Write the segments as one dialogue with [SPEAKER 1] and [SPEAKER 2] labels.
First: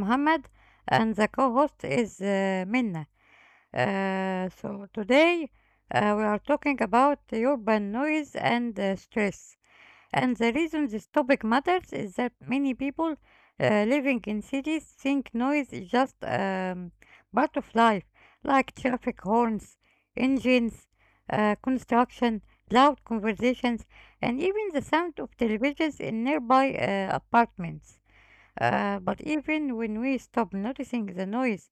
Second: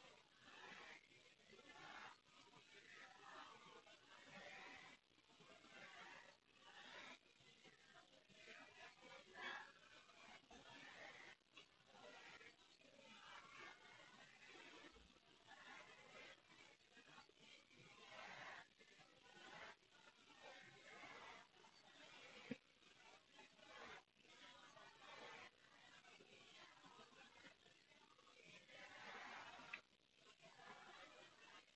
[SPEAKER 1] Mohammed, and the co host is Minna. Today we are talking about the urban noise and stress. And the reason this topic matters is that many people living in cities think noise is just part of life, like traffic horns, engines, construction, loud conversations and even the sound of televisions in nearby apartments. But even when we stop noticing the noise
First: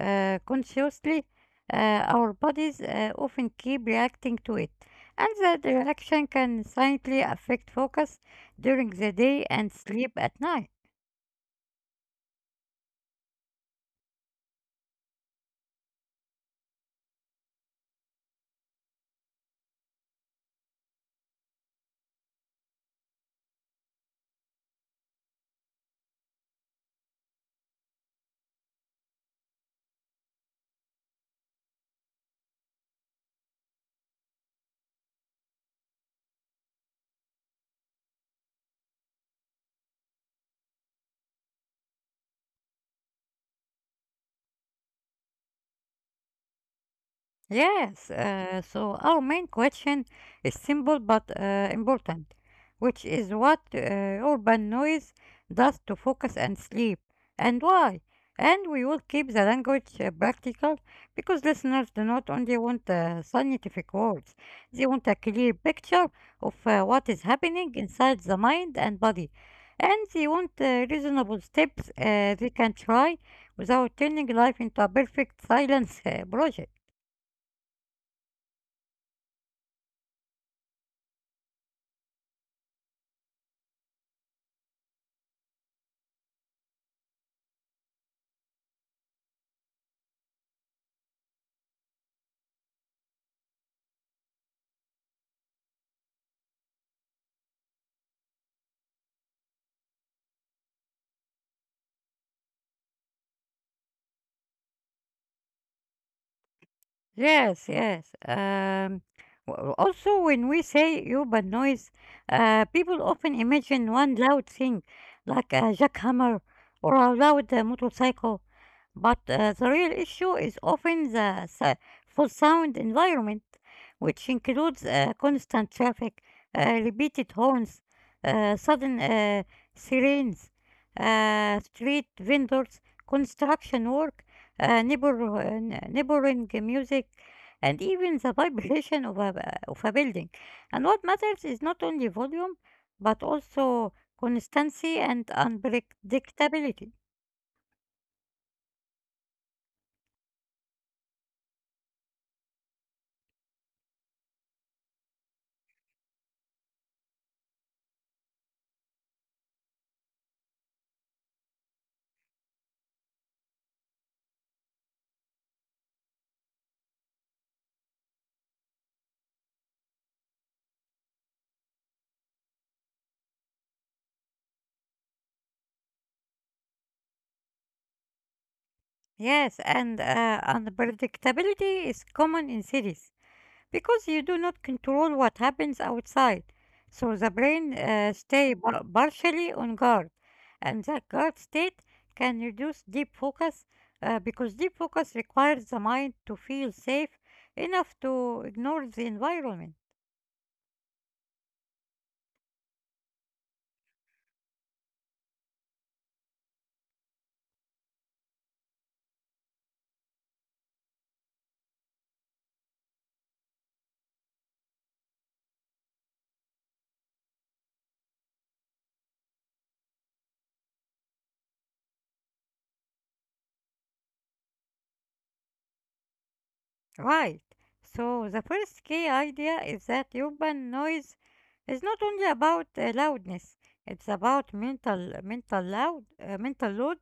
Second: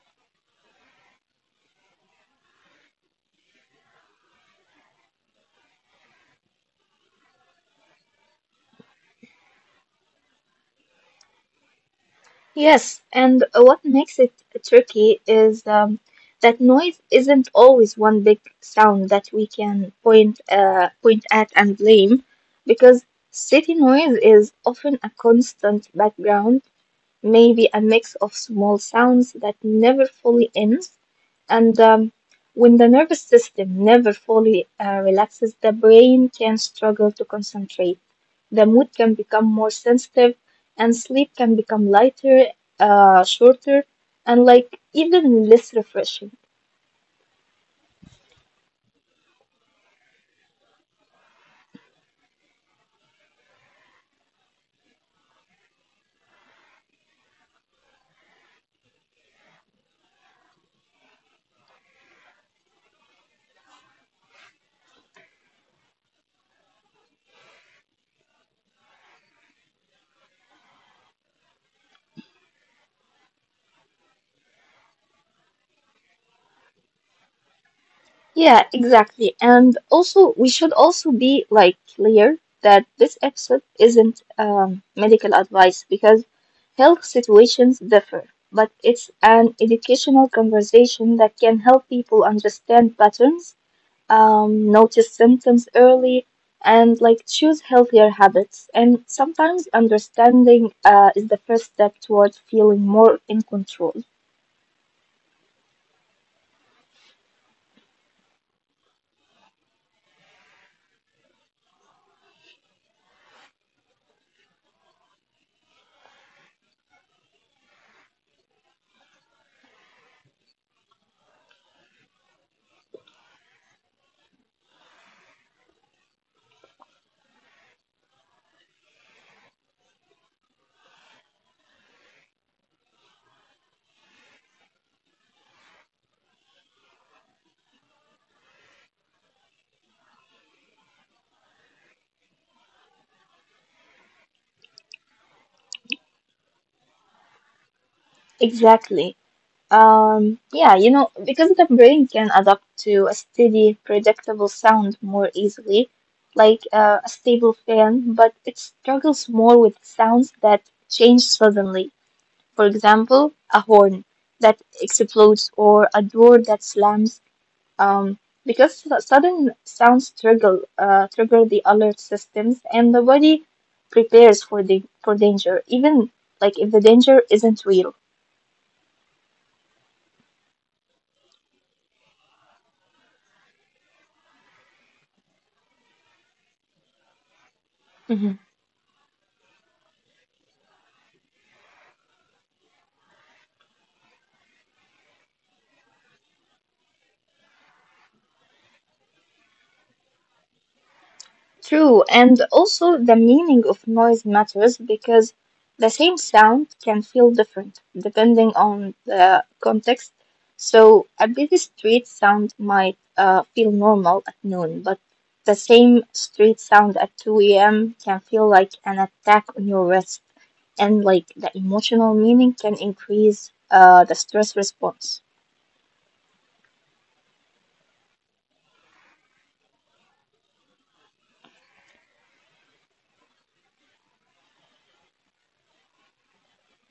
[SPEAKER 1] consciously, our bodies often keep reacting to it, and that reaction can silently affect focus during the day and sleep at night.
[SPEAKER 2] Yes, and what makes it tricky is that noise isn't always one big sound that we can point at and blame, because city noise is often a constant background, maybe a mix of small sounds that never fully ends, and when the nervous system never fully relaxes, the brain can struggle to concentrate. The mood can become more sensitive, and sleep can become lighter, shorter, and like even less refreshing.
[SPEAKER 1] Yes, so our main question is simple but important, which is what urban noise does to focus and sleep, and why. And we will keep the language practical because listeners do not only want scientific words, they want a clear picture of what is happening inside the mind and body. And they want reasonable steps they can try without turning life into a perfect silence project.
[SPEAKER 2] Yeah, exactly. And also, we should also be like clear that this episode isn't medical advice because health situations differ, but it's an educational conversation that can help people understand patterns, notice symptoms early, and like choose healthier habits. And sometimes understanding is the first step towards feeling more in control.
[SPEAKER 1] Yes, yes. Also, when we say urban noise, people often imagine one loud thing, like a jackhammer or a loud motorcycle. But the real issue is often the full sound environment, which includes constant traffic, repeated horns, sudden sirens, street vendors, construction work, uh, neighbor, uh, neighboring music, and even the vibration of a building. And what matters is not only volume, but also constancy and unpredictability.
[SPEAKER 2] Exactly. Yeah, you know, because the brain can adapt to a steady, predictable sound more easily, like a stable fan, but it struggles more with sounds that change suddenly. For example, a horn that explodes or a door that slams. Um, because sudden sounds trigger the alert systems, and the body prepares for the for danger, even like if the danger isn't real.
[SPEAKER 1] Yes, and unpredictability is common in cities because you do not control what happens outside. So the brain partially on guard, and that guard state can reduce deep focus because deep focus requires the mind to feel safe enough to ignore the environment.
[SPEAKER 2] True, and also the meaning of noise matters because the same sound can feel different depending on the context. So, a busy street sound might feel normal at noon, but the same street sound at 2 a.m. can feel like an attack on your rest, and like the emotional meaning can increase the stress response.
[SPEAKER 1] Right. So the first key idea is that urban noise is not only about loudness, it's about mental load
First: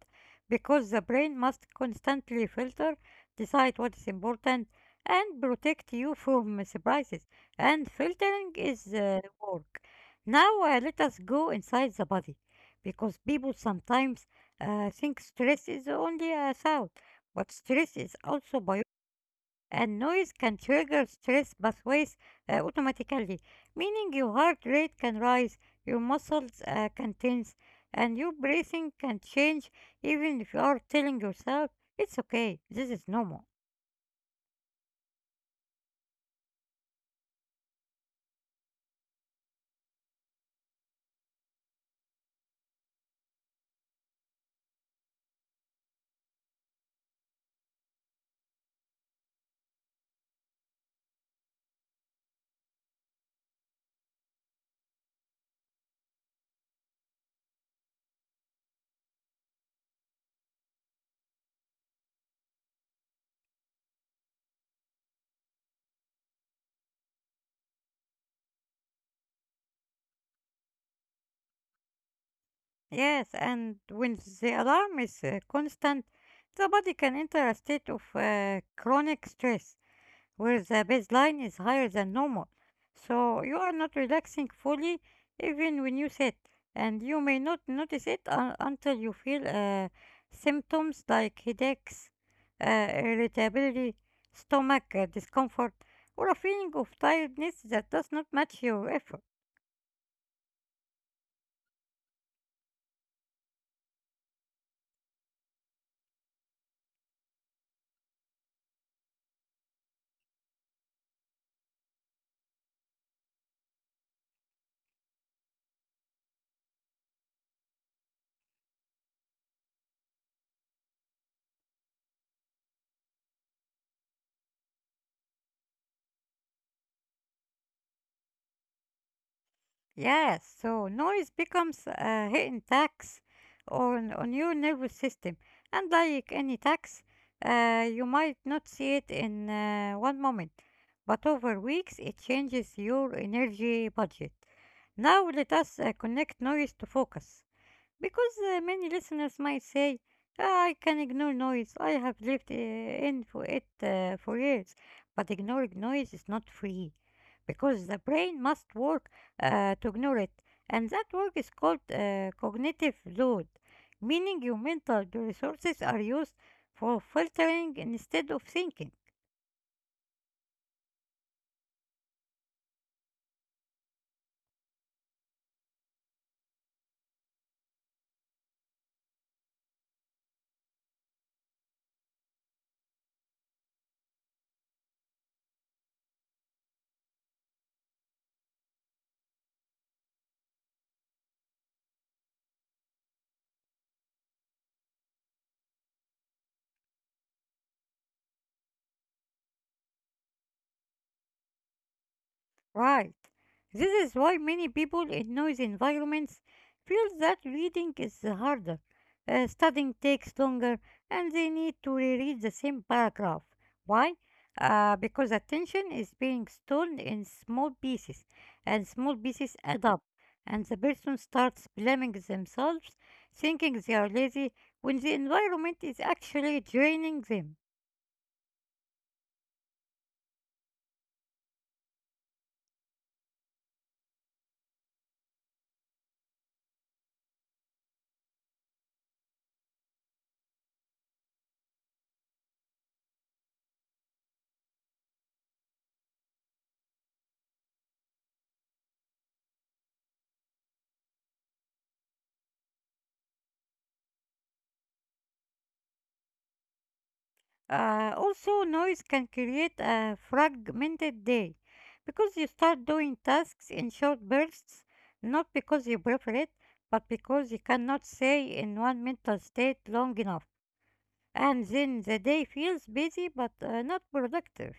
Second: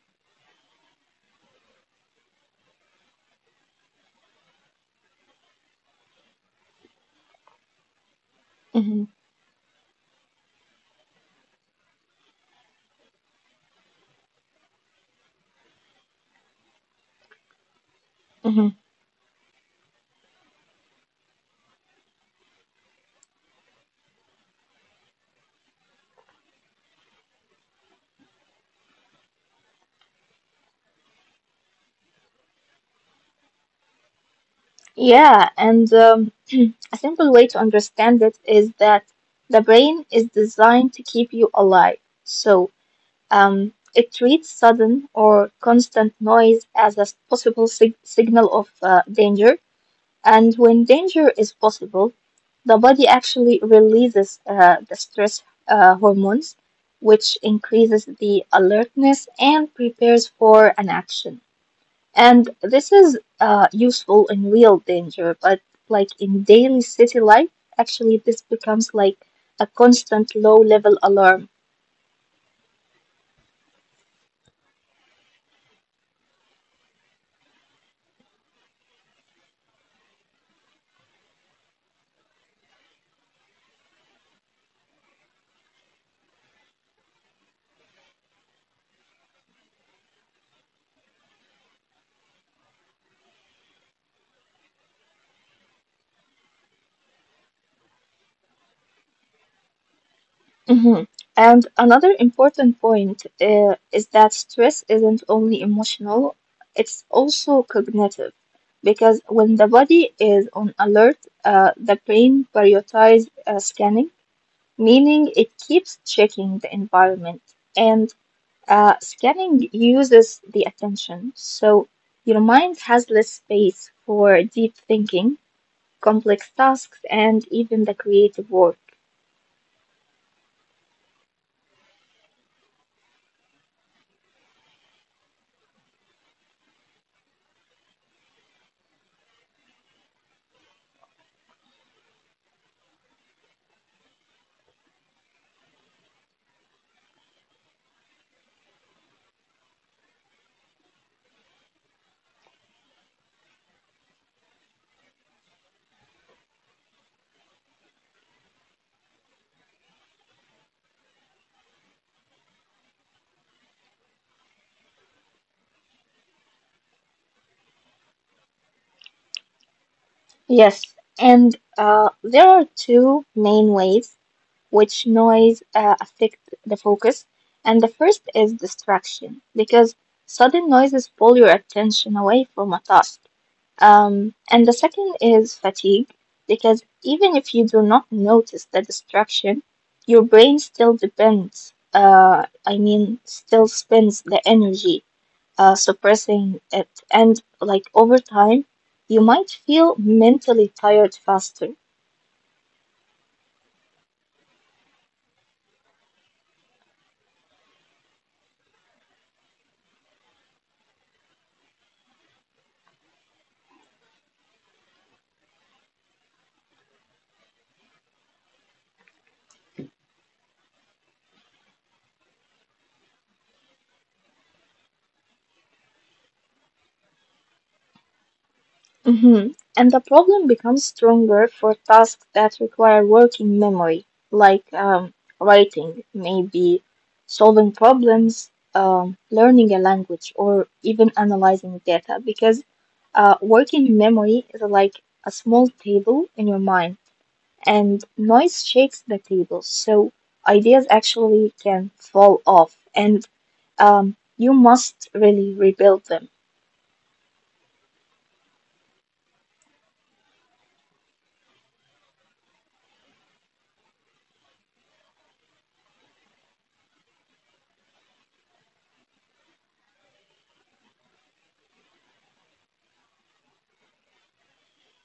[SPEAKER 1] because the brain must constantly filter, decide what is important and protect you from surprises. And filtering is
[SPEAKER 2] Mm-hmm.
[SPEAKER 1] work. Now let us go inside the body because people sometimes think stress is only a sound, but stress is
[SPEAKER 2] Mm-hmm.
[SPEAKER 1] also biology, and noise can trigger stress pathways automatically, meaning your heart rate can rise, your muscles can tense, and your breathing can change even if you are telling yourself, it's okay, this is normal.
[SPEAKER 2] Yeah, and a simple way to understand it is that the brain is designed to keep you alive. So, it treats sudden or constant noise as a possible signal of danger. And when danger is possible, the body actually releases the stress hormones, which increases the alertness and prepares for an action. And this is useful in real danger, but like in daily city life, actually, this becomes like a constant low level alarm.
[SPEAKER 1] Yes, and when the alarm is constant, the body can enter a state of chronic stress, where the baseline is higher than normal. So you are not relaxing fully even when you sit, and you may not notice until you feel symptoms like headaches, irritability, stomach discomfort, or a feeling of tiredness that does not match your effort.
[SPEAKER 2] Mhm. And another important point is that stress isn't only emotional, it's also cognitive. Because when the body is on alert, the brain prioritizes scanning, meaning it keeps checking the environment. And scanning uses the attention, so your mind has less space for deep thinking, complex tasks, and even the creative work.
[SPEAKER 1] Yes, so noise becomes a hidden tax on your nervous system. And like any tax, you might not see it in one moment, but over weeks it changes your energy budget. Now let us connect noise to focus. Because many listeners might say, "Ah, I can ignore noise. I have lived in for it for years." But ignoring noise is not free because the brain must work to ignore it. And that work is called cognitive load, meaning your mental resources are used for filtering instead of thinking.
[SPEAKER 2] Yes, and there are two main ways which noise affect the focus, and the first is distraction, because sudden noises pull your attention away from a task. And the second is fatigue, because even if you do not notice the distraction, your brain still depends, I mean, still spends the energy suppressing it. And like over time, you might feel mentally tired faster.
[SPEAKER 1] Right. This is why many people in noisy environments feel that reading is harder, studying takes longer, and they need to reread the same paragraph. Why? Because attention is being stored in small pieces, and small pieces add up, and the person starts blaming themselves, thinking they are lazy when the environment is actually draining them.
[SPEAKER 2] Mhm. And the problem becomes stronger for tasks that require working memory, like writing, maybe solving problems, learning a language, or even analyzing data, because working memory is like a small table in your mind, and noise shakes the table, so ideas actually can fall off, and you must really rebuild them.
[SPEAKER 1] Also, noise can create a fragmented day because you start doing tasks in short bursts, not because you prefer it, but because you cannot stay in one mental state long enough. And then the day feels busy but not productive.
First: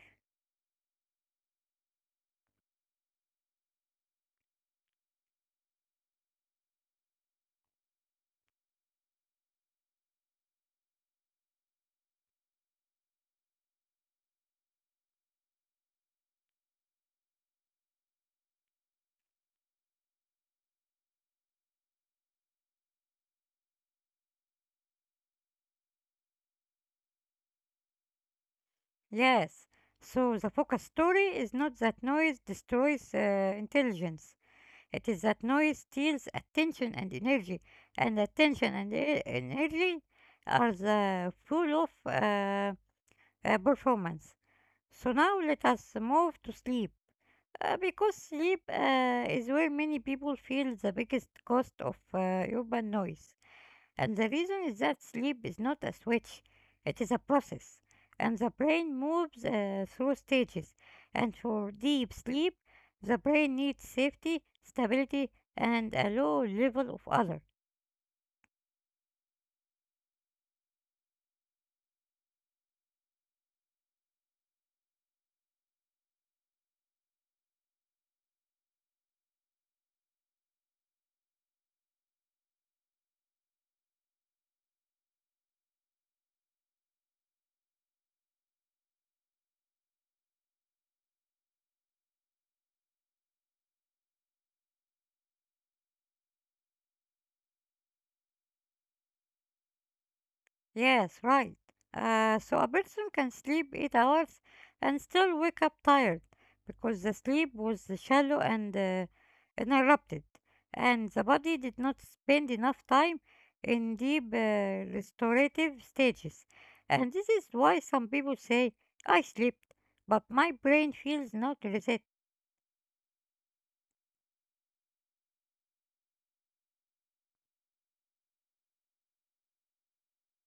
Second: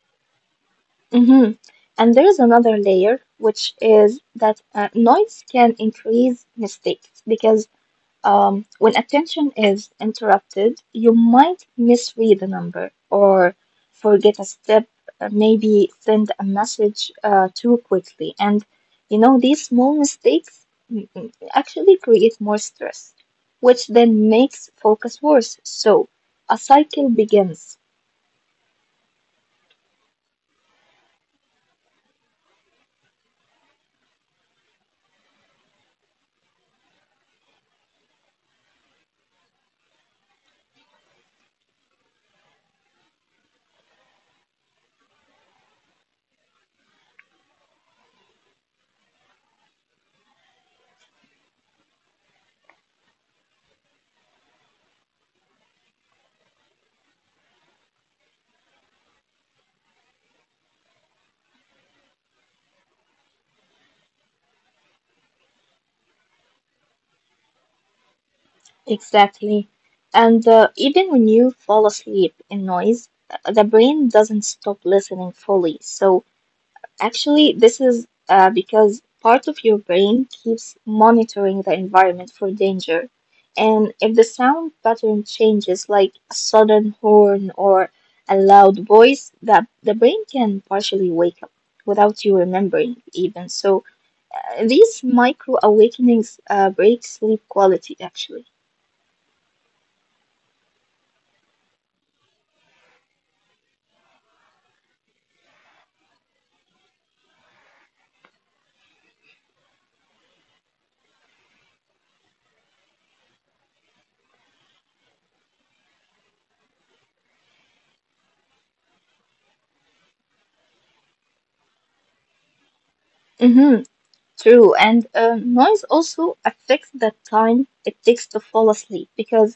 [SPEAKER 2] hmm And there's another layer, which is that noise can increase mistakes because when attention is interrupted, you might misread a number or forget a step, maybe send a message too quickly. And you know, these small mistakes actually create more stress, which then makes focus worse. So a cycle begins.
[SPEAKER 1] Yes, so the focus story is not that noise destroys intelligence. It is that noise steals attention and energy, and attention and energy are the fuel of performance. So now let us move to sleep, because sleep is where many people feel the biggest cost of urban noise. And the reason is that sleep is not a switch, it is a process. And the brain moves through stages. And for deep sleep, the brain needs safety, stability, and a low level of other.
[SPEAKER 2] Exactly. And even when you fall asleep in noise, the brain doesn't stop listening fully. So, actually, this is because part of your brain keeps monitoring the environment for danger. And if the sound pattern changes, like a sudden horn or a loud voice, that the brain can partially wake up without you remembering even. So, these micro awakenings break sleep quality actually.
[SPEAKER 1] Yes, right. So a person can sleep 8 hours and still wake up tired because the sleep was shallow and interrupted, and the body did not spend enough time in deep restorative stages. And this is why some people say, "I slept, but my brain feels not reset."
[SPEAKER 2] Mm-hmm. True, and noise also affects the time it takes to fall asleep because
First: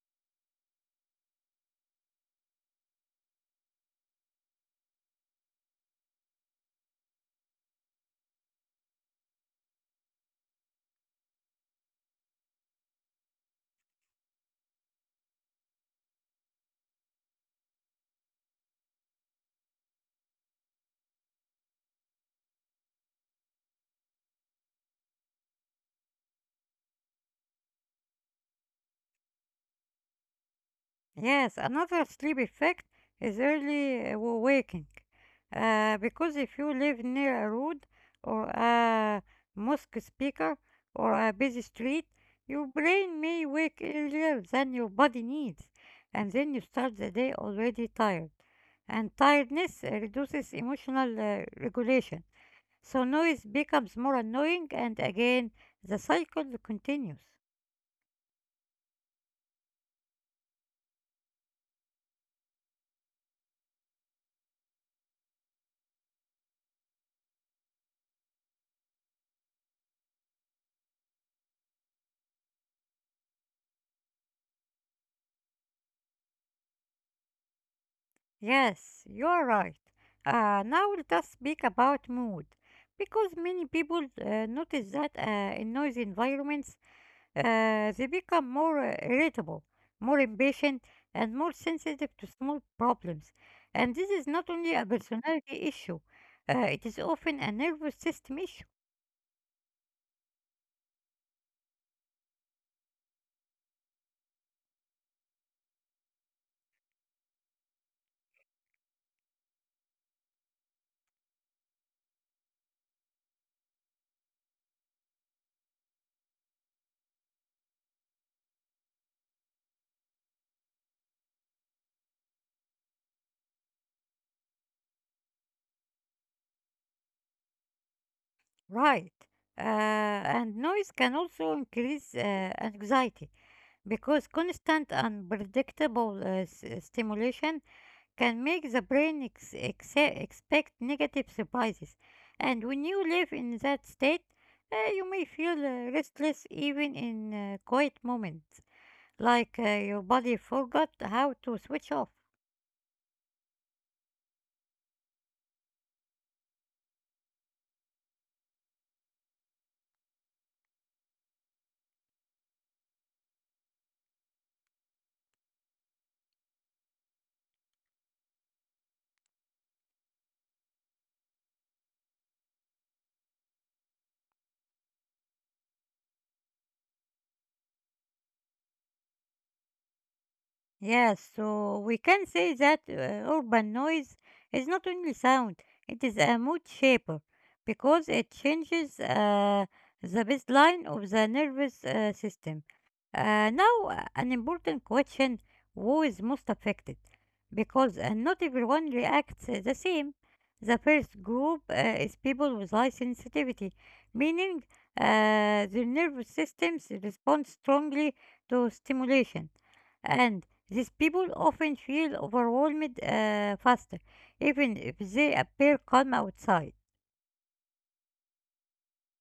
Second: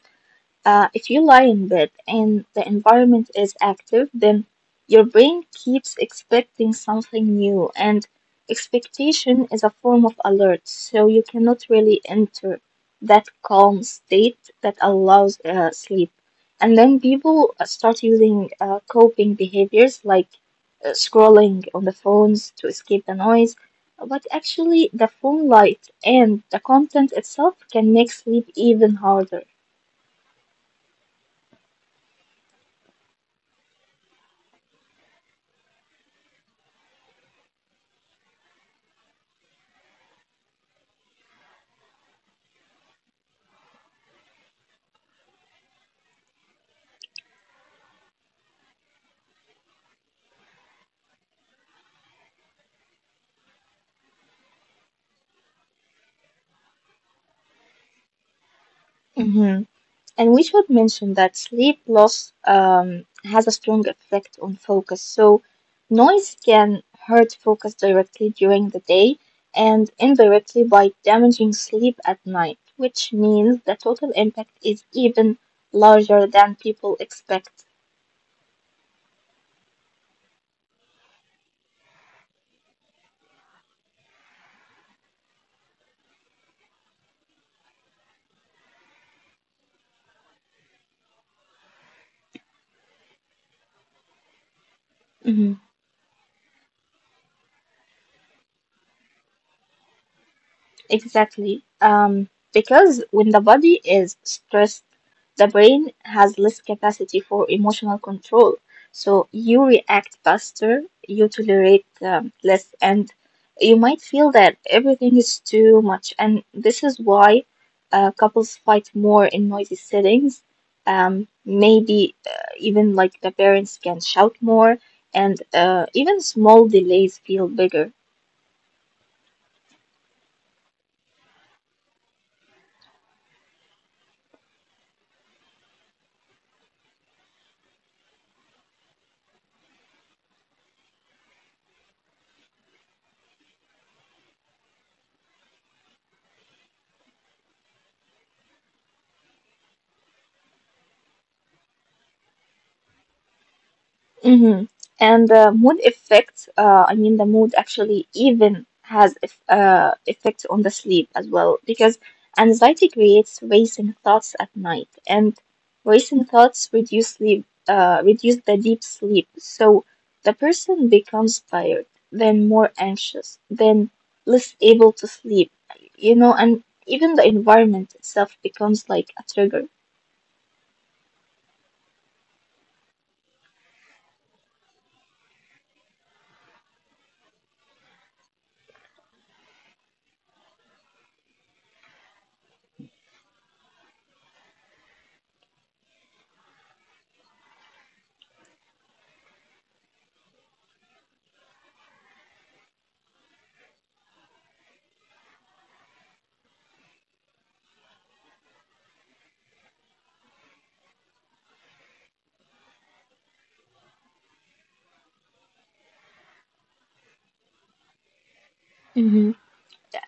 [SPEAKER 2] if you lie in bed and the environment is active, then your brain keeps expecting something new, and expectation is a form of alert, so you cannot really enter that calm state that allows sleep. And then people start using coping behaviors like scrolling on the phones to escape the noise, but actually, the phone light and the content itself can make sleep even harder.
[SPEAKER 1] Yes, another sleep effect is early waking. Because if you live near a road or a mosque speaker or a busy street, your brain may wake earlier than your body needs, and then you start the day already tired. And tiredness reduces emotional regulation, so noise becomes more annoying, and again, the cycle continues.
[SPEAKER 2] Mhm. And we should mention that sleep loss um, has a strong effect on focus. So, noise can hurt focus directly during the day and indirectly by damaging sleep at night, which means the total impact is even larger than people expect.
[SPEAKER 1] Yes, you're right. Now let us speak about mood, because many people notice that in noisy environments they become more irritable, more impatient, and more sensitive to small problems. And this is not only a personality issue; it is often a nervous system issue.
[SPEAKER 2] Exactly. Because when the body is stressed, the brain has less capacity for emotional control. So you react faster, you tolerate less, and you might feel that everything is too much. And this is why couples fight more in noisy settings. Maybe even like the parents can shout more, and even small delays feel bigger.
[SPEAKER 1] Right. And noise can also increase anxiety because constant unpredictable stimulation can make the brain expect negative surprises. And when you live in that state, you may feel restless even in quiet moments, like your body forgot how to switch off.
[SPEAKER 2] hmm And the mood effect, I mean, the mood actually even has effects on the sleep as well, because anxiety creates racing thoughts at night, and racing thoughts reduce sleep, reduce the deep sleep. So the person becomes tired, then more anxious, then less able to sleep, you know, and even the environment itself becomes like a trigger.
[SPEAKER 1] Yes, so we can say that urban noise is not only sound, it is a mood shaper because it changes the baseline of the nervous system. Now, an important question: who is most affected? Because not everyone reacts the same. The first group is people with high sensitivity, meaning their nervous systems respond strongly to stimulation, and these people often feel overwhelmed faster, even if they appear calm outside.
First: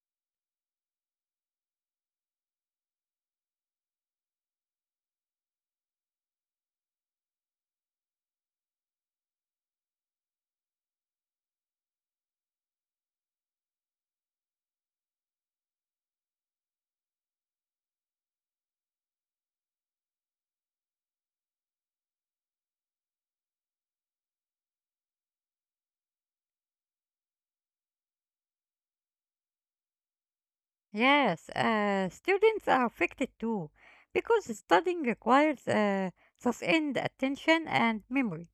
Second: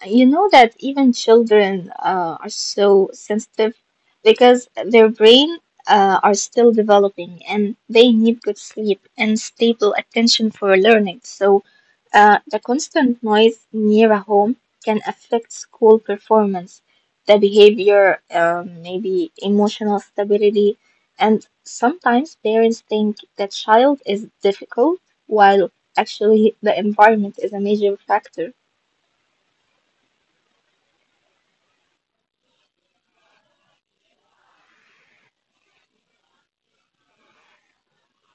[SPEAKER 2] You know that even children are so sensitive because their brain are still developing and they need good sleep and stable attention for learning. So the constant noise near a home can affect school performance, the behavior, maybe emotional stability, and sometimes parents think the child is difficult while actually the environment is a major factor.
[SPEAKER 1] Yes, students are affected too, because studying requires sustained attention and memory.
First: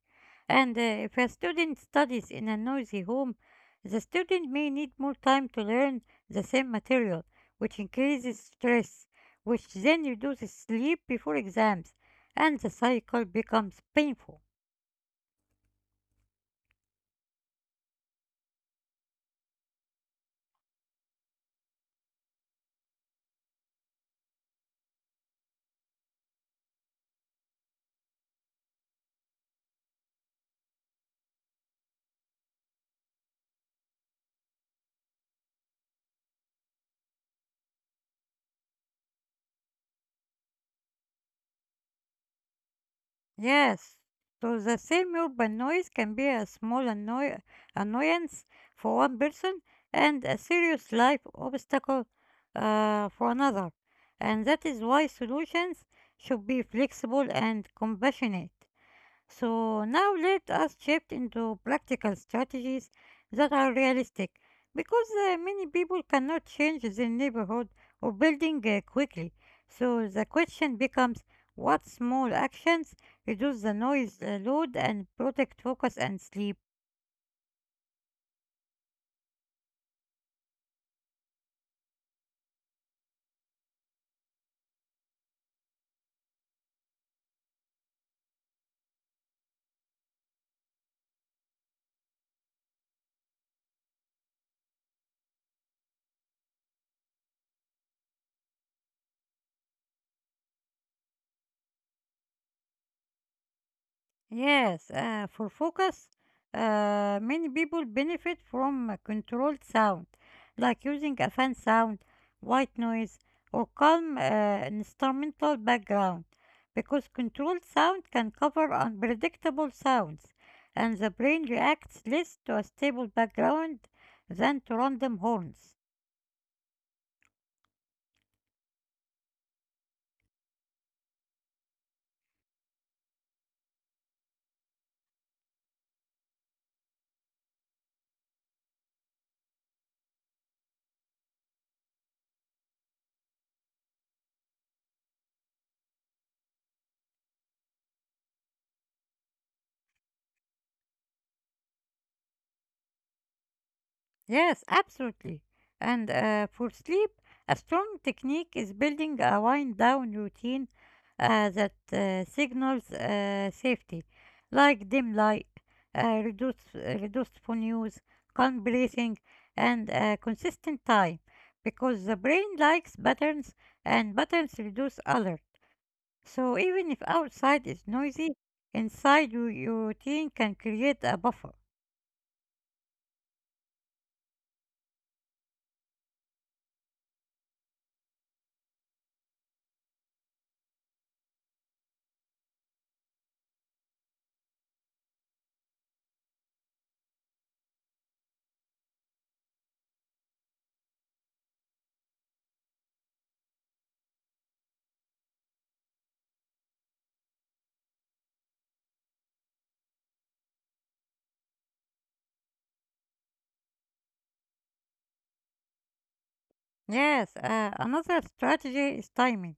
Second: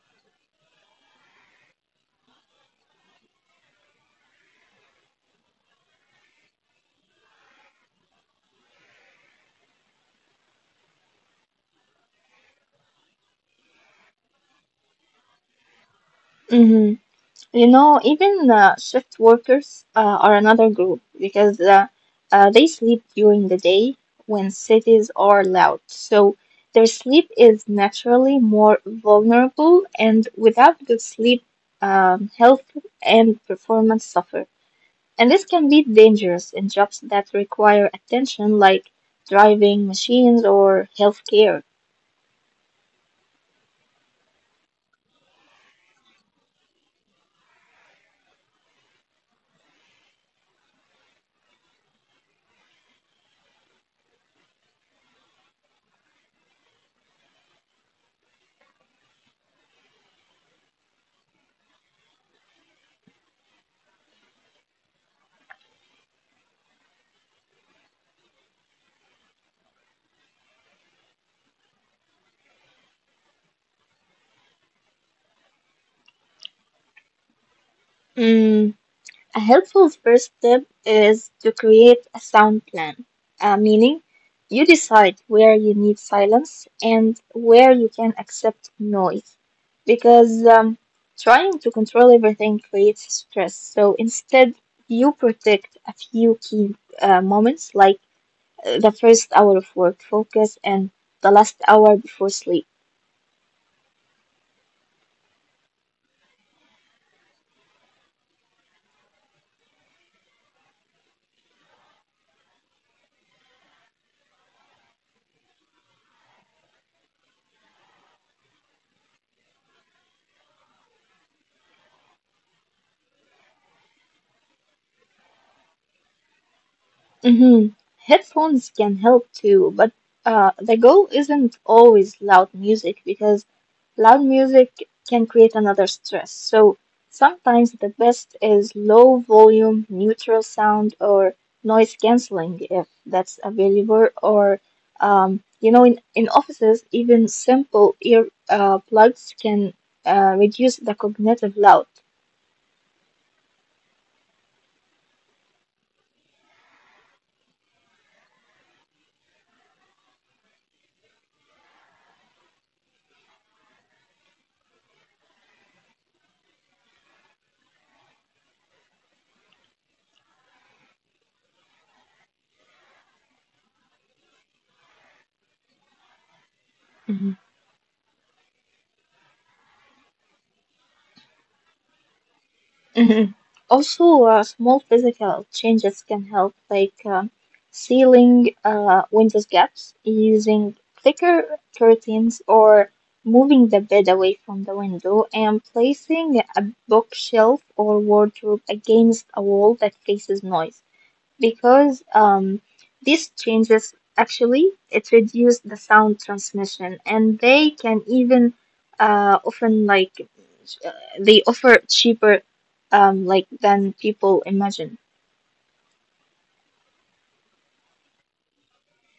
[SPEAKER 1] And if a student studies in a noisy home, the student may need more time to learn the same material, which increases stress, which then reduces sleep before exams, and the cycle becomes painful.
[SPEAKER 2] You know, even shift workers are another group because they sleep during the day when cities are loud. So their sleep is naturally more vulnerable, and without good sleep, health and performance suffer. And this can be dangerous in jobs that require attention, like driving machines or healthcare.
[SPEAKER 1] Yes, so the same urban noise can be a small annoyance for one person and a serious life obstacle for another. And that is why solutions should be flexible and compassionate. So now let us shift into practical strategies that are realistic because many people cannot change their neighborhood or building quickly. So the question becomes: what small actions reduce the noise load and protect focus and sleep?
[SPEAKER 2] Mm. A helpful first step is to create a sound plan, meaning you decide where you need silence and where you can accept noise. Because trying to control everything creates stress. So instead, you protect a few key moments like the first hour of work focus and the last hour before sleep.
[SPEAKER 1] Yes, for focus, many people benefit from a controlled sound, like using a fan sound, white noise, or calm instrumental background, because controlled sound can cover unpredictable sounds, and the brain reacts less to a stable background than to random horns.
[SPEAKER 2] hmm Headphones can help too, but the goal isn't always loud music because loud music can create another stress, so sometimes the best is low volume, neutral sound, or noise cancelling if that's available. Or, you know, in offices, even simple ear plugs can reduce the cognitive load.
[SPEAKER 1] Yes, absolutely. And for sleep, a strong technique is building a wind down routine that signals safety, like dim light, reduced phone use, calm breathing, and consistent time, because the brain likes patterns and patterns reduce alert. So even if outside is noisy, inside your routine can create a buffer.
[SPEAKER 2] Mhm. Also, small physical changes can help, like sealing windows gaps, using thicker curtains, or moving the bed away from the window, and placing a bookshelf or wardrobe against a wall that faces noise. Because these changes actually it reduce the sound transmission, and they can even uh, often like uh, they offer cheaper um than people imagine.
[SPEAKER 1] Yes, another strategy is timing.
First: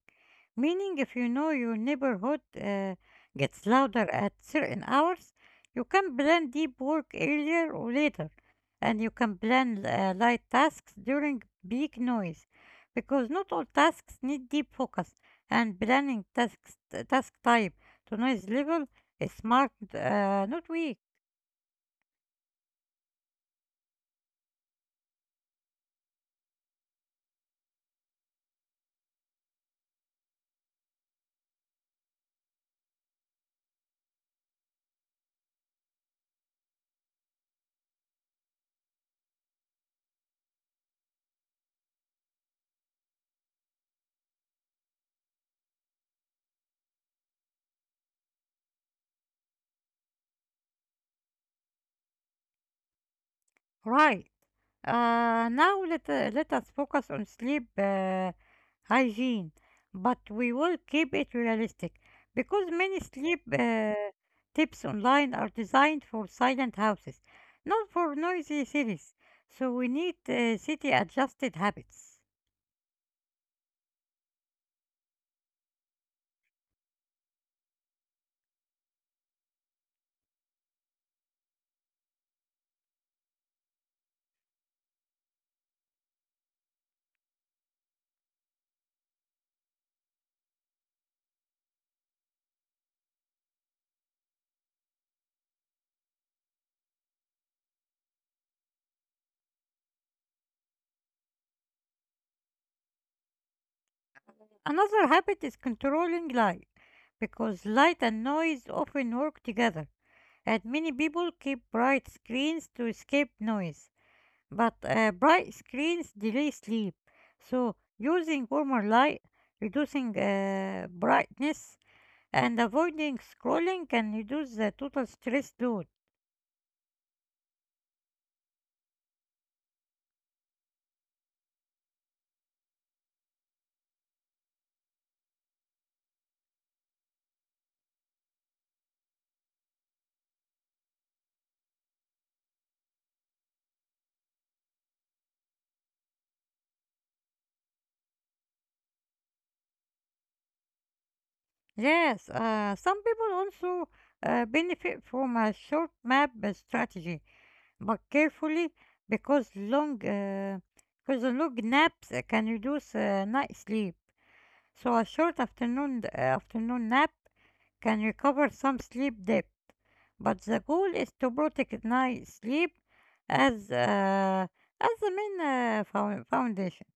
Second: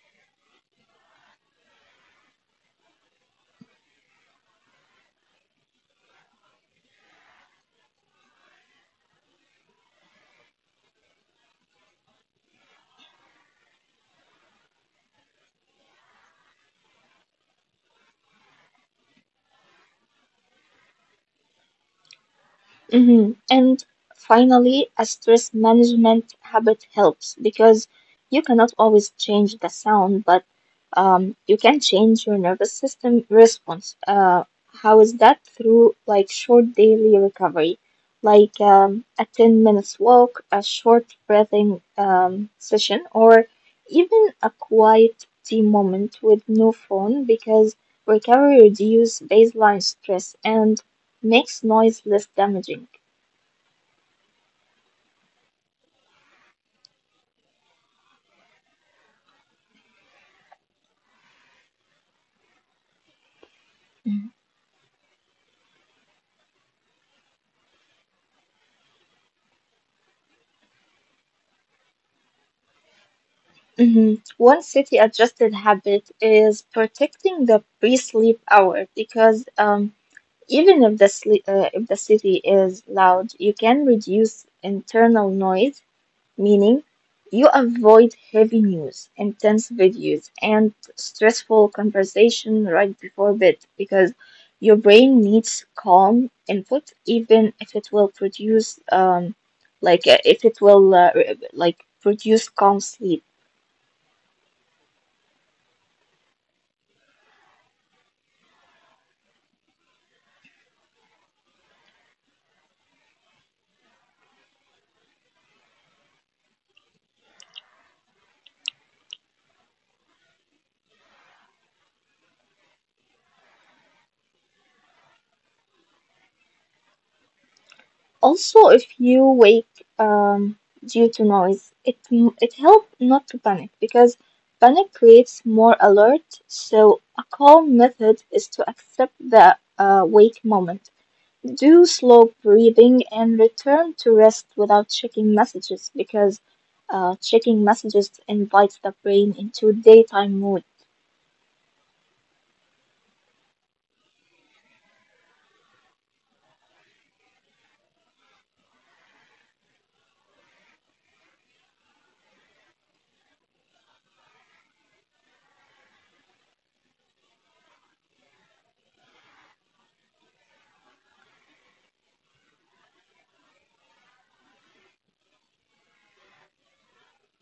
[SPEAKER 1] Meaning, if you know your neighborhood gets louder at certain hours, you can plan deep work earlier or later, and you can plan light tasks during peak noise, because not all tasks need deep focus, and planning tasks, task type to noise level is smart, not weak.
[SPEAKER 2] Mhm. And finally, a stress management habit helps because you cannot always change the sound, but you can change your nervous system response. How is that? Through like short daily recovery, like a 10 minutes walk, a short breathing session, or even a quiet tea moment with no phone because recovery reduces baseline stress and makes noise less damaging.
[SPEAKER 1] Right. Now let us focus on sleep hygiene, but we will keep it realistic because many sleep tips online are designed for silent houses, not for noisy cities. So we need city adjusted habits.
[SPEAKER 2] Mhm. One city adjusted habit is protecting the pre-sleep hour because even if the city is loud, you can reduce internal noise, meaning you avoid heavy news, intense videos, and stressful conversation right before bed because your brain needs calm input, even if it will produce like if it will like produce calm sleep.
[SPEAKER 1] Another habit is controlling light because light and noise often work together, and many people keep bright screens to escape noise. But bright screens delay sleep. So, using warmer light, reducing brightness, and avoiding scrolling can reduce the total stress load.
[SPEAKER 2] Also, if you wake due to noise, it helps not to panic because panic creates more alert. So a calm method is to accept the wake moment, do slow breathing, and return to rest without checking messages because checking messages invites the brain into daytime mode.
[SPEAKER 1] Yes, some people also benefit from a short map strategy, but carefully because long uh, because the long naps can reduce night sleep. So a short afternoon nap can recover some sleep debt. But the goal is to protect night sleep as the main foundation.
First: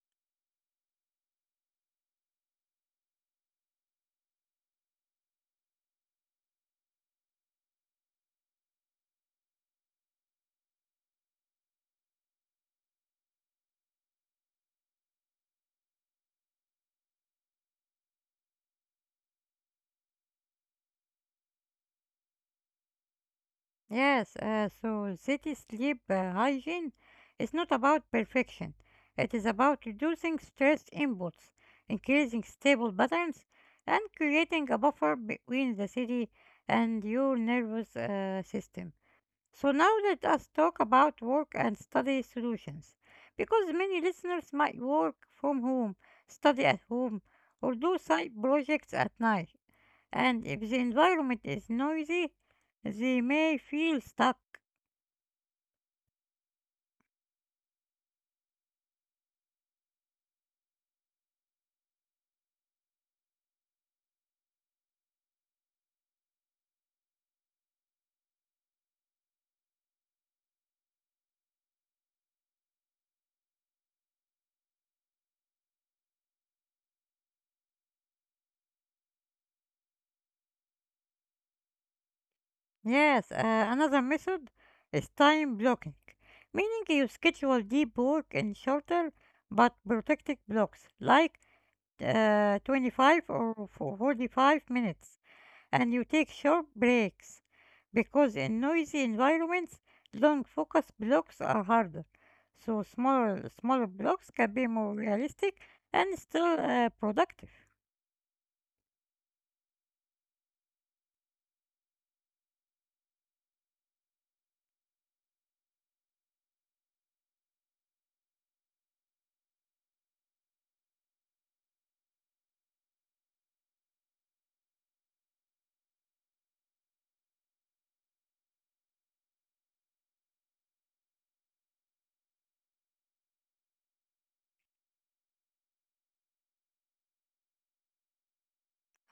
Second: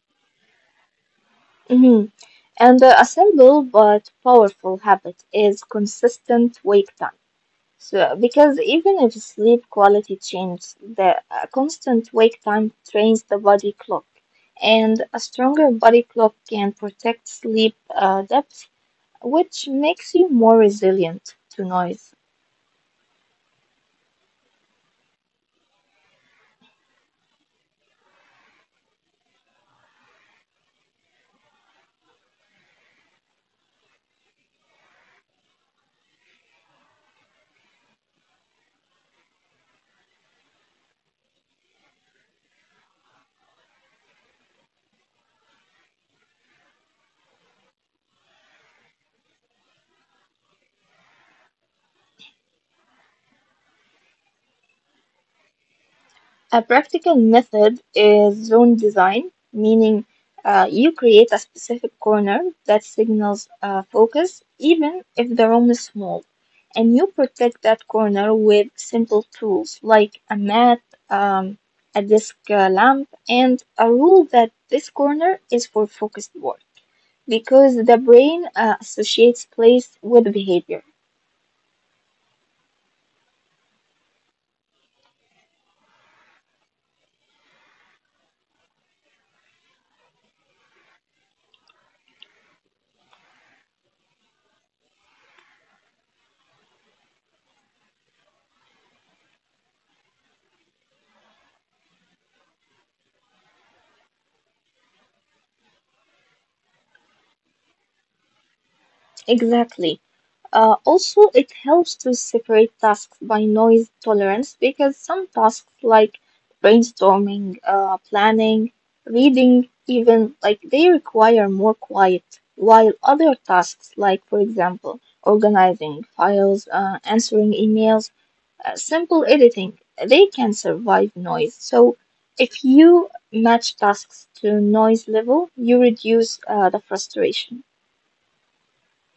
[SPEAKER 2] Mhm. And a simple but powerful habit is consistent wake time. So, because even if sleep quality changes, the constant wake time trains the body clock, and a stronger body clock can protect sleep depth, which makes you more resilient to noise.
[SPEAKER 1] Yes, so city sleep hygiene is not about perfection. It is about reducing stress inputs, increasing stable patterns, and creating a buffer between the city and your nervous system. So now let us talk about work and study solutions because many listeners might work from home, study at home, or do side projects at night. And if the environment is noisy, they may feel stuck.
[SPEAKER 2] A practical method is zone design, meaning you create a specific corner that signals focus even if the room is small. And you protect that corner with simple tools like a mat, um, a desk lamp, and a rule that this corner is for focused work because the brain associates place with behavior.
[SPEAKER 1] Yes, another method is time blocking, meaning you schedule deep work in shorter but protected blocks like 25 or 45 minutes. And you take short breaks because in noisy environments, long focus blocks are harder. So smaller blocks can be more realistic and still productive.
[SPEAKER 2] Exactly. Also, it helps to separate tasks by noise tolerance because some tasks like brainstorming, planning, reading, even like they require more quiet, while other tasks like, for example, organizing files, answering emails, simple editing, they can survive noise. So, if you match tasks to noise level, you reduce the frustration.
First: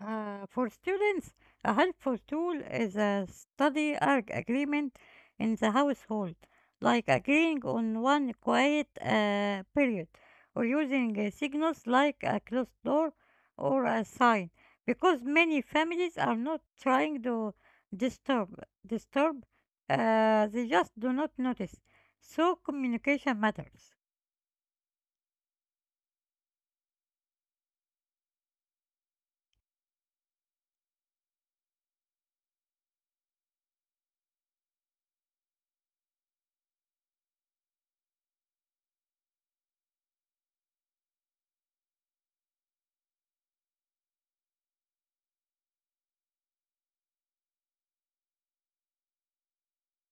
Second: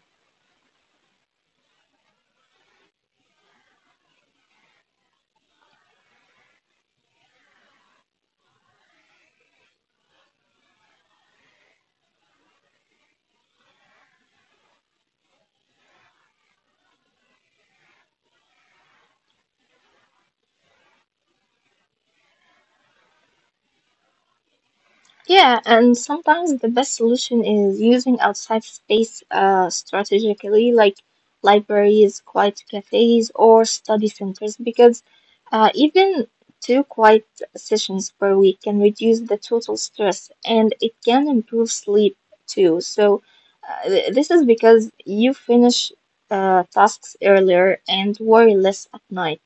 [SPEAKER 1] For students, a helpful tool is a study arg agreement in the household, like agreeing on one quiet period or using signals like a closed door or a sign, because many families are not trying to disturb, disturb, they just do not notice. So communication matters.
[SPEAKER 2] Yeah, and sometimes the best solution is using outside space strategically, like libraries, quiet cafes, or study centers, because even two quiet sessions per week can reduce the total stress and it can improve sleep too. So, this is because you finish tasks earlier and worry less at night.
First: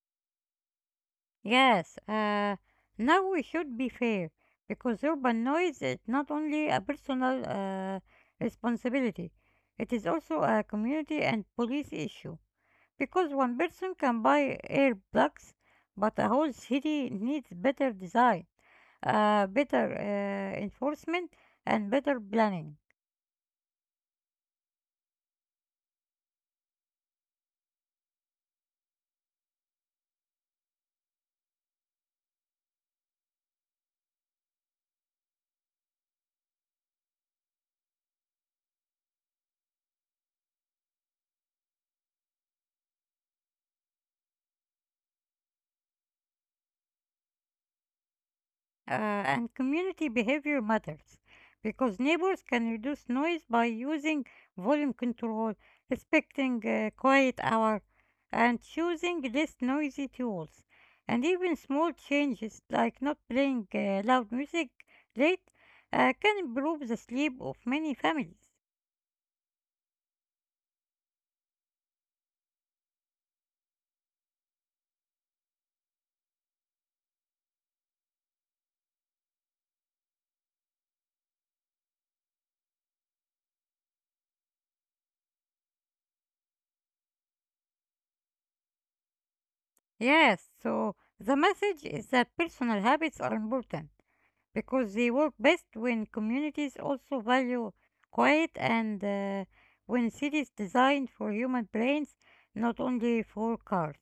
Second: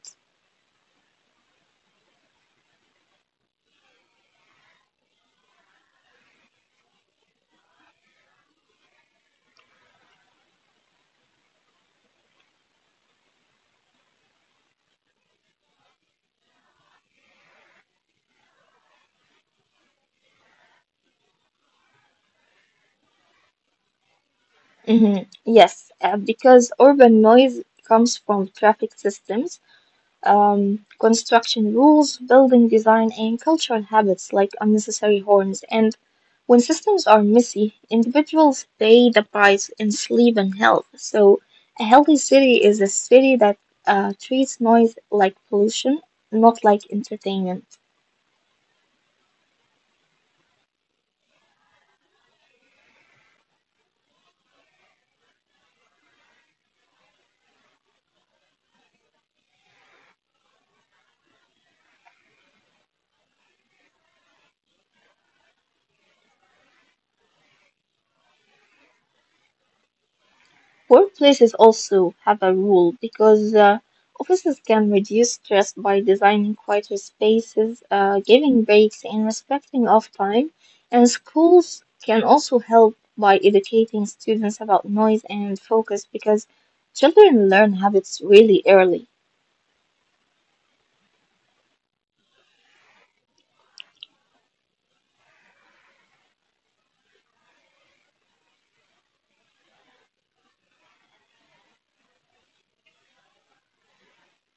[SPEAKER 1] Yes, now we should be fair because urban noise is not only a personal responsibility, it is also a community and police issue. Because one person can buy earplugs, but a whole city needs better design, better enforcement, and better planning.
[SPEAKER 2] Hmm. Yes, because urban noise comes from traffic systems, construction rules, building design, and cultural habits like unnecessary horns. And when systems are messy, individuals pay the price in sleep and health. So, a healthy city is a city that treats noise like pollution, not like entertainment.
[SPEAKER 1] And community behavior matters because neighbors can reduce noise by using volume control, respecting quiet hour, and choosing less noisy tools. And even small changes like not playing loud music late can improve the sleep of many families.
[SPEAKER 2] Workplaces also have a role because offices can reduce stress by designing quieter spaces, giving breaks, and respecting off time. And schools can also help by educating students about noise and focus because children learn habits really early.
[SPEAKER 1] Yes, so the message is that personal habits are important because they work best when communities also value quiet and when cities designed for human brains, not only for cars.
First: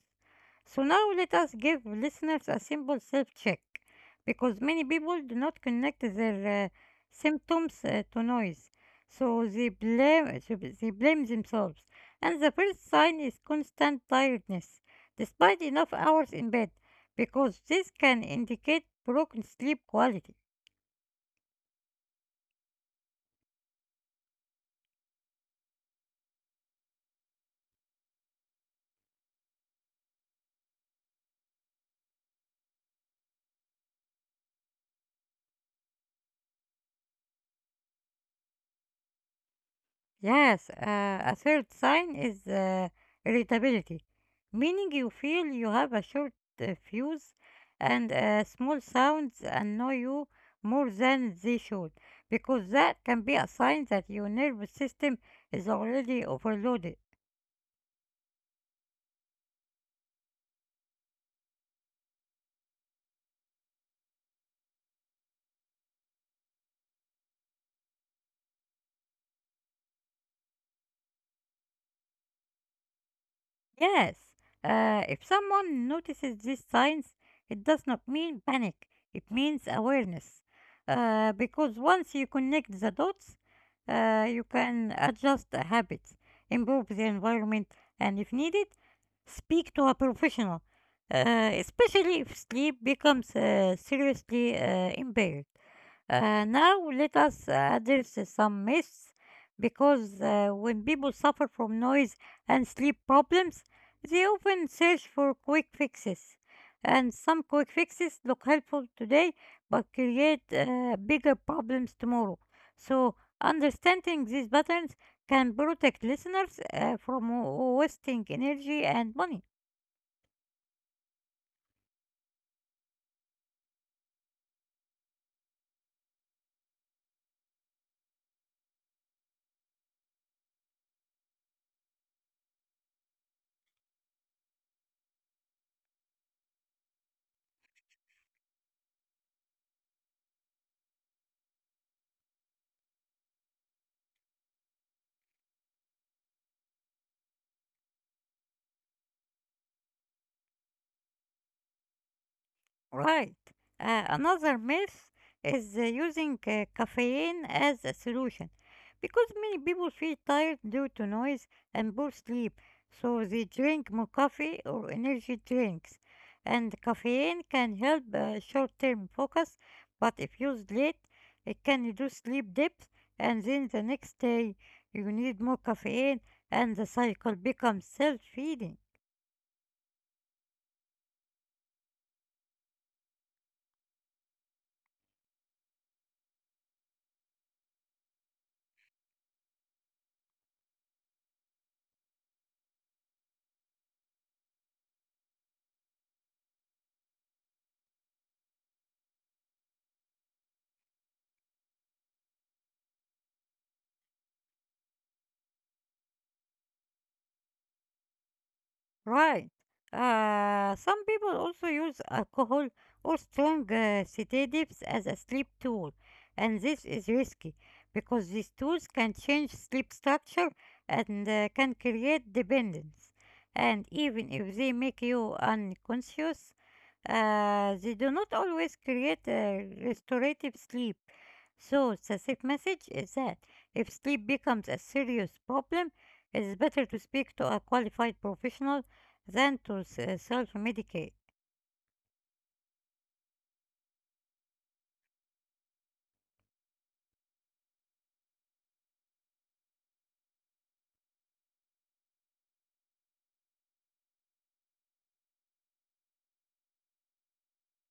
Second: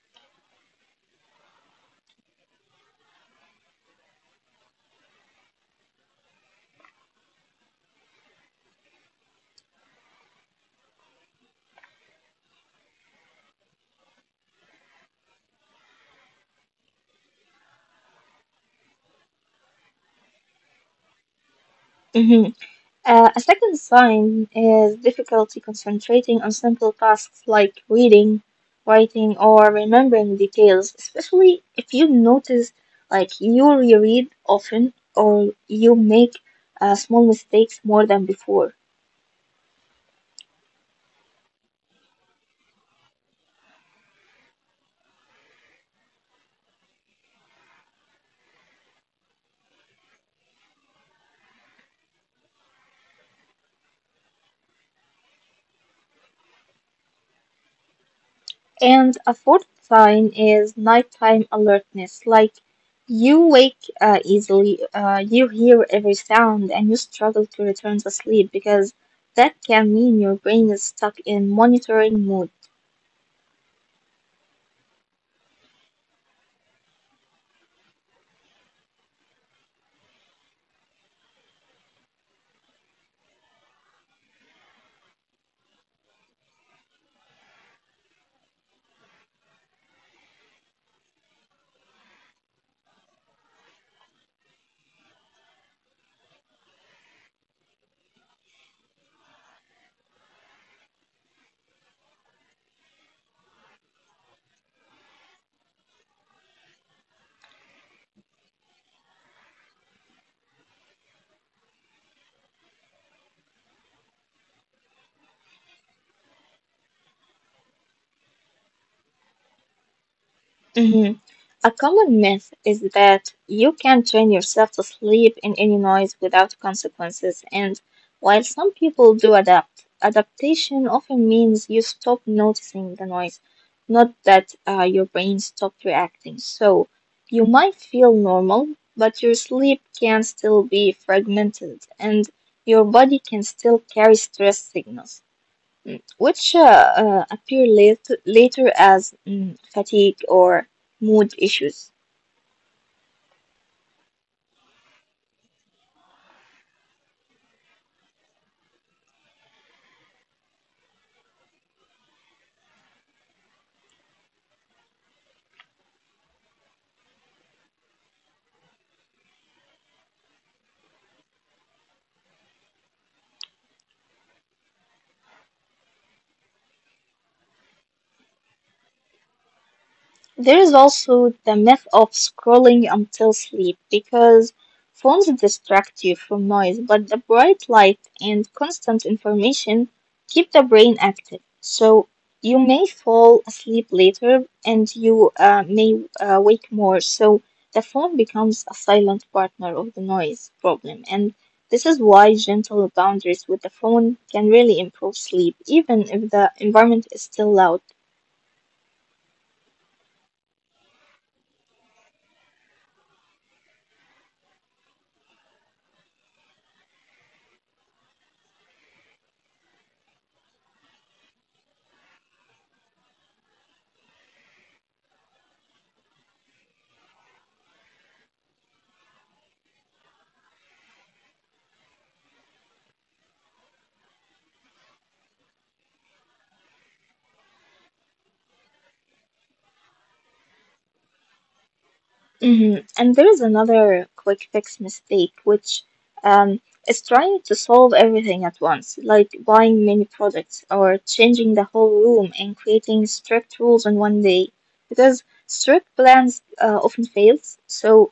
[SPEAKER 1] So now let us give listeners a simple self-check, because many people do not connect their symptoms to noise, so they blame themselves. And the first sign is constant tiredness, despite enough hours in bed, because this can indicate broken sleep quality.
[SPEAKER 2] Mhm. A second sign is difficulty concentrating on simple tasks like reading, writing, or remembering details, especially if you notice like you reread often or you make small mistakes more than before.
[SPEAKER 1] Yes, a third sign is irritability, meaning you feel you have a short fuse and small sounds annoy you more than they should, because that can be a sign that your nervous system is already overloaded.
[SPEAKER 2] And a fourth sign is nighttime alertness, like you wake easily, you hear every sound, and you struggle to return to sleep because that can mean your brain is stuck in monitoring mode.
[SPEAKER 1] Yes, if someone notices these signs, it does not mean panic, it means awareness. Because once you connect the dots, you can adjust the habits, improve the environment, and if needed, speak to a professional, especially if sleep becomes seriously impaired. Now, let us address some myths because when people suffer from noise and sleep problems, they often search for quick fixes, and some quick fixes look helpful today but create bigger problems tomorrow. So, understanding these patterns can protect listeners from wasting energy and money.
[SPEAKER 2] Mhm. A common myth is that you can train yourself to sleep in any noise without consequences, and while some people do adapt, adaptation often means you stop noticing the noise, not that your brain stopped reacting. So you might feel normal, but your sleep can still be fragmented, and your body can still carry stress signals, which appear later as fatigue or mood issues.
[SPEAKER 1] Right. Another myth is using caffeine as a solution because many people feel tired due to noise and poor sleep, so they drink more coffee or energy drinks. And caffeine can help short term focus, but if used late, it can reduce sleep depth, and then the next day you need more caffeine, and the cycle becomes self feeding.
[SPEAKER 2] There is also the myth of scrolling until sleep because phones distract you from noise, but the bright light and constant information keep the brain active. So you may fall asleep later and you may wake more. So the phone becomes a silent partner of the noise problem. And this is why gentle boundaries with the phone can really improve sleep, even if the environment is still loud.
[SPEAKER 1] Right. Some people also use alcohol or strong sedatives as a sleep tool, and this is risky because these tools can change sleep structure and can create dependence. And even if they make you unconscious, they do not always create a restorative sleep. So, the safe message is that if sleep becomes a serious problem, it is better to speak to a qualified professional than to self-medicate.
[SPEAKER 2] Mhm. And there is another quick fix mistake, which um, is trying to solve everything at once, like buying many products or changing the whole room and creating strict rules in one day. Because strict plans often fails, so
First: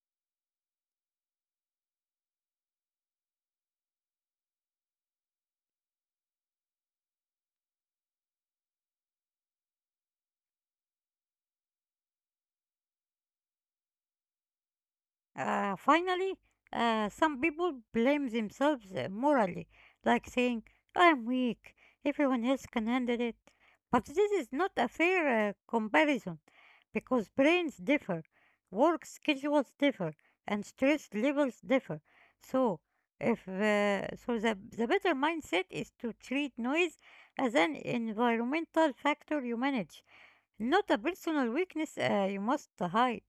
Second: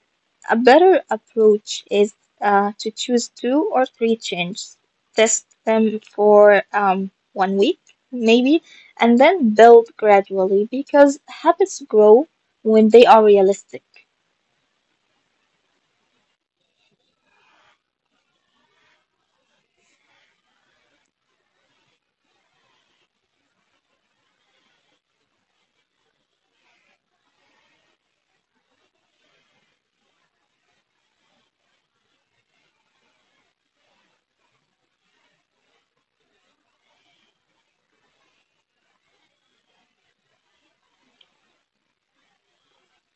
[SPEAKER 2] a better approach is to choose two or three changes, test them for one week maybe, and then build gradually because habits grow when they are realistic.
[SPEAKER 1] Finally, some people blame themselves morally, like saying, I'm weak, everyone else can handle it. But this is not a fair comparison because brains differ, work schedules differ, and stress levels differ. So, if so, the better mindset is to treat noise as an environmental factor you manage, not a personal weakness you must hide.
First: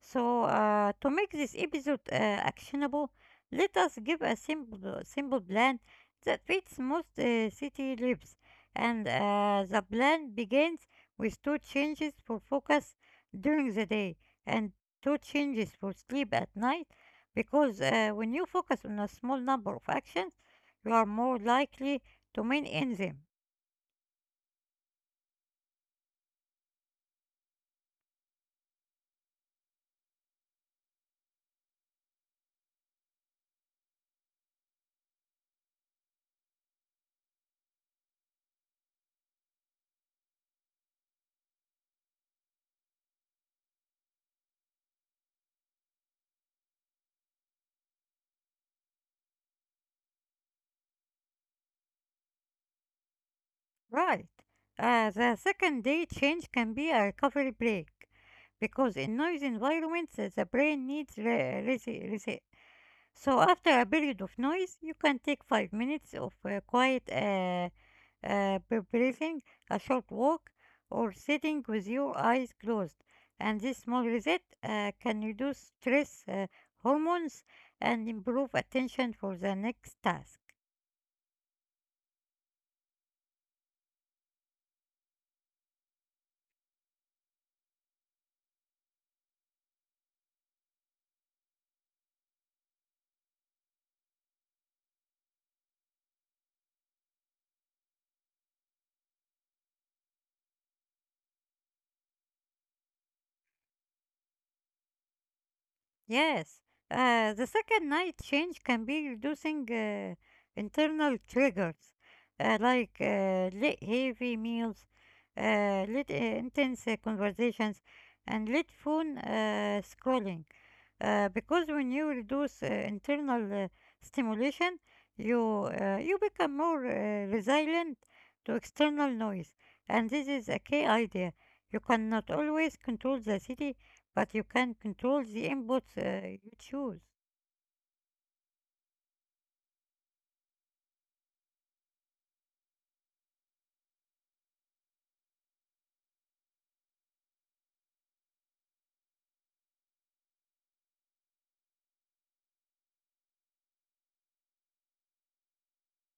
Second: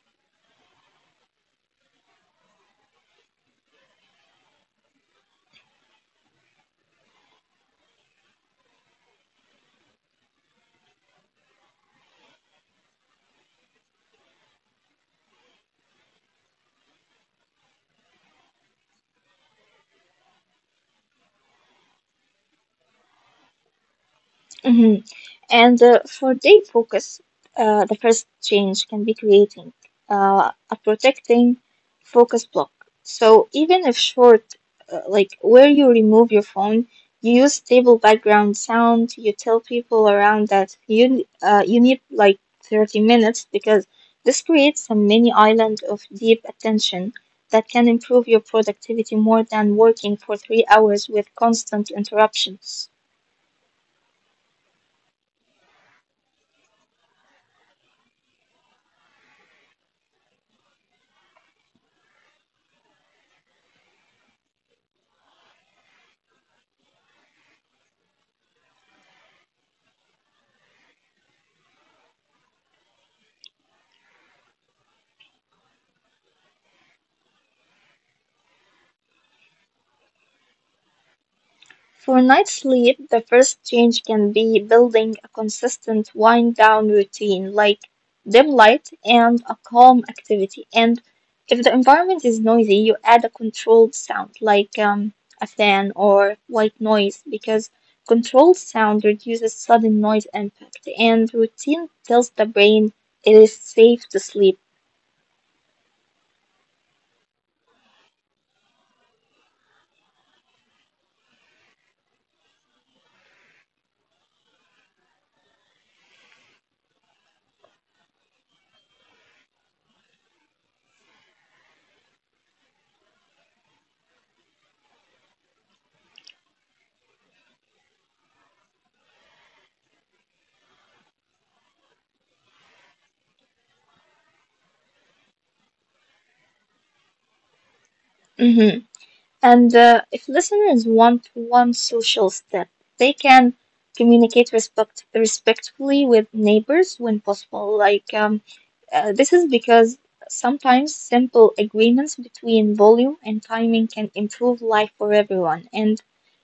[SPEAKER 1] So, to make this episode actionable, let us give a simple plan that fits most city lives. And the plan begins with two changes for focus during the day and two changes for sleep at night. Because when you focus on a small number of actions, you are more likely to maintain them.
[SPEAKER 2] Mhm. And for day focus, the first change can be creating a protecting focus block. So even if short, like where you remove your phone, you use stable background sound. You tell people around that you need like 30 minutes because this creates a mini island of deep attention that can improve your productivity more than working for 3 hours with constant interruptions.
[SPEAKER 1] Right. The second day change can be a recovery break because in noise environments the brain needs reset. So after a period of noise, you can take 5 minutes of quiet breathing, a short walk, or sitting with your eyes closed. And this small reset can reduce stress hormones and improve attention for the next task.
[SPEAKER 2] For night sleep, the first change can be building a consistent wind down routine like dim light and a calm activity. And if the environment is noisy, you add a controlled sound like a fan or white noise because controlled sound reduces sudden noise impact and routine tells the brain it is safe to sleep.
[SPEAKER 1] Yes, the second night change can be reducing internal triggers like late heavy meals, late intense conversations, and late phone scrolling because when you reduce internal stimulation, you you become more resilient to external noise, and this is a key idea. You cannot always control the city, but you can control the inputs you choose.
[SPEAKER 2] Mhm. And if listeners want one social step, they can communicate respectfully with neighbors when possible. This is because sometimes simple agreements between volume and timing can improve life for everyone. And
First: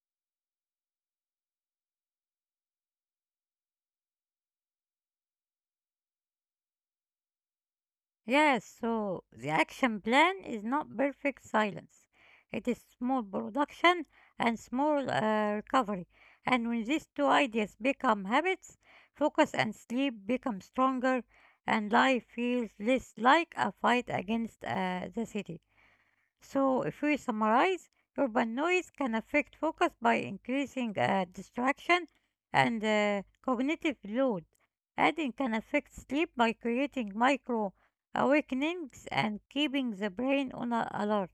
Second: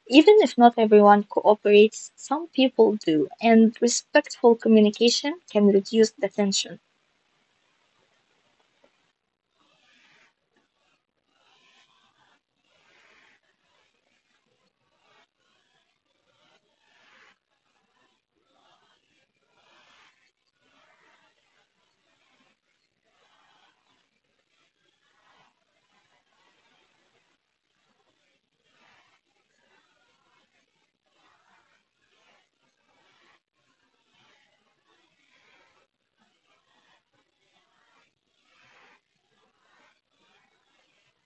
[SPEAKER 2] even if not everyone cooperates, some people do. And respectful communication can reduce the tension.
[SPEAKER 1] Yes, so the action plan is not perfect silence. It is small production and small recovery. And when these two ideas become habits, focus and sleep become stronger, and life feels less like a fight against the city. So, if we summarize, urban noise can affect focus by increasing distraction and cognitive load. Adding can affect sleep by creating micro awakenings and keeping the brain on alert.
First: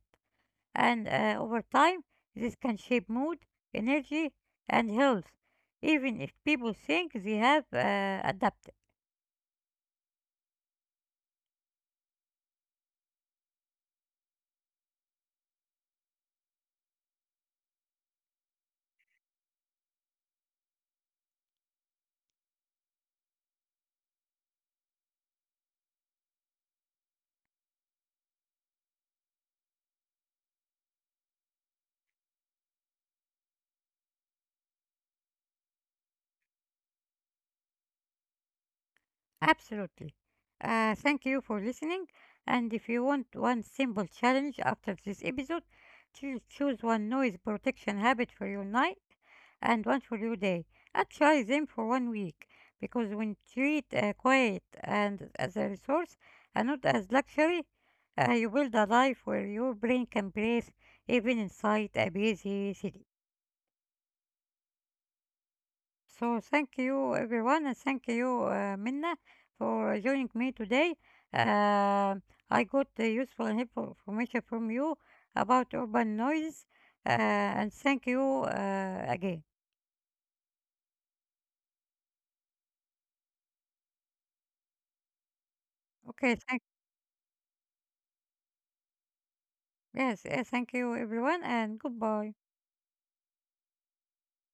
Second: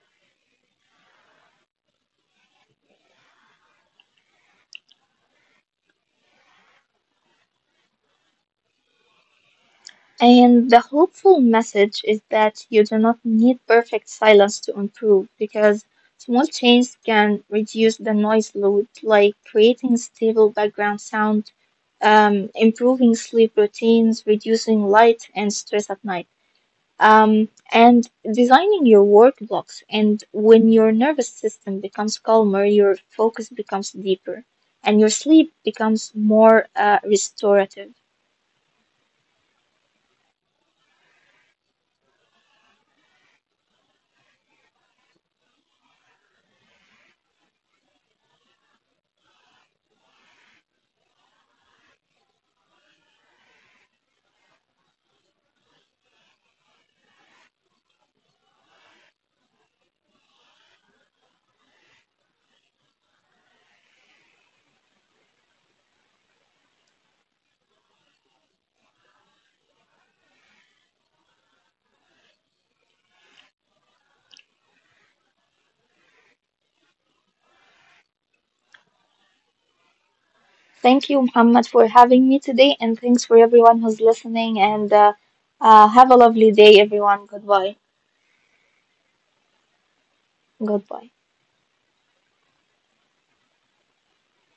[SPEAKER 1] And over time, this can shape mood, energy, and health, even if people think they have adapted.
[SPEAKER 2] And the hopeful message is that you do not need perfect silence to improve because small change can reduce the noise load, like creating stable background sound, improving sleep routines, reducing light and stress at night, and designing your work blocks. And when your nervous system becomes calmer, your focus becomes deeper and your sleep becomes more restorative.
[SPEAKER 1] Absolutely. Thank you for listening. And if you want one simple challenge after this episode, choose one noise protection habit for your night and one for your day. And try them for 1 week because when treat quiet and as a resource and not as luxury, you build a life where your brain can breathe even inside a busy city. So thank you everyone and thank you Minna for joining me today. Uh, I got the useful and helpful information from you about urban noise and thank you again.
[SPEAKER 2] Thank you, Muhammad, for having me today, and thanks for everyone who's listening. And have a
[SPEAKER 1] Okay,
[SPEAKER 2] lovely
[SPEAKER 1] thank
[SPEAKER 2] day, everyone. Goodbye.
[SPEAKER 1] yes, Thank you
[SPEAKER 2] Goodbye.
[SPEAKER 1] everyone and goodbye.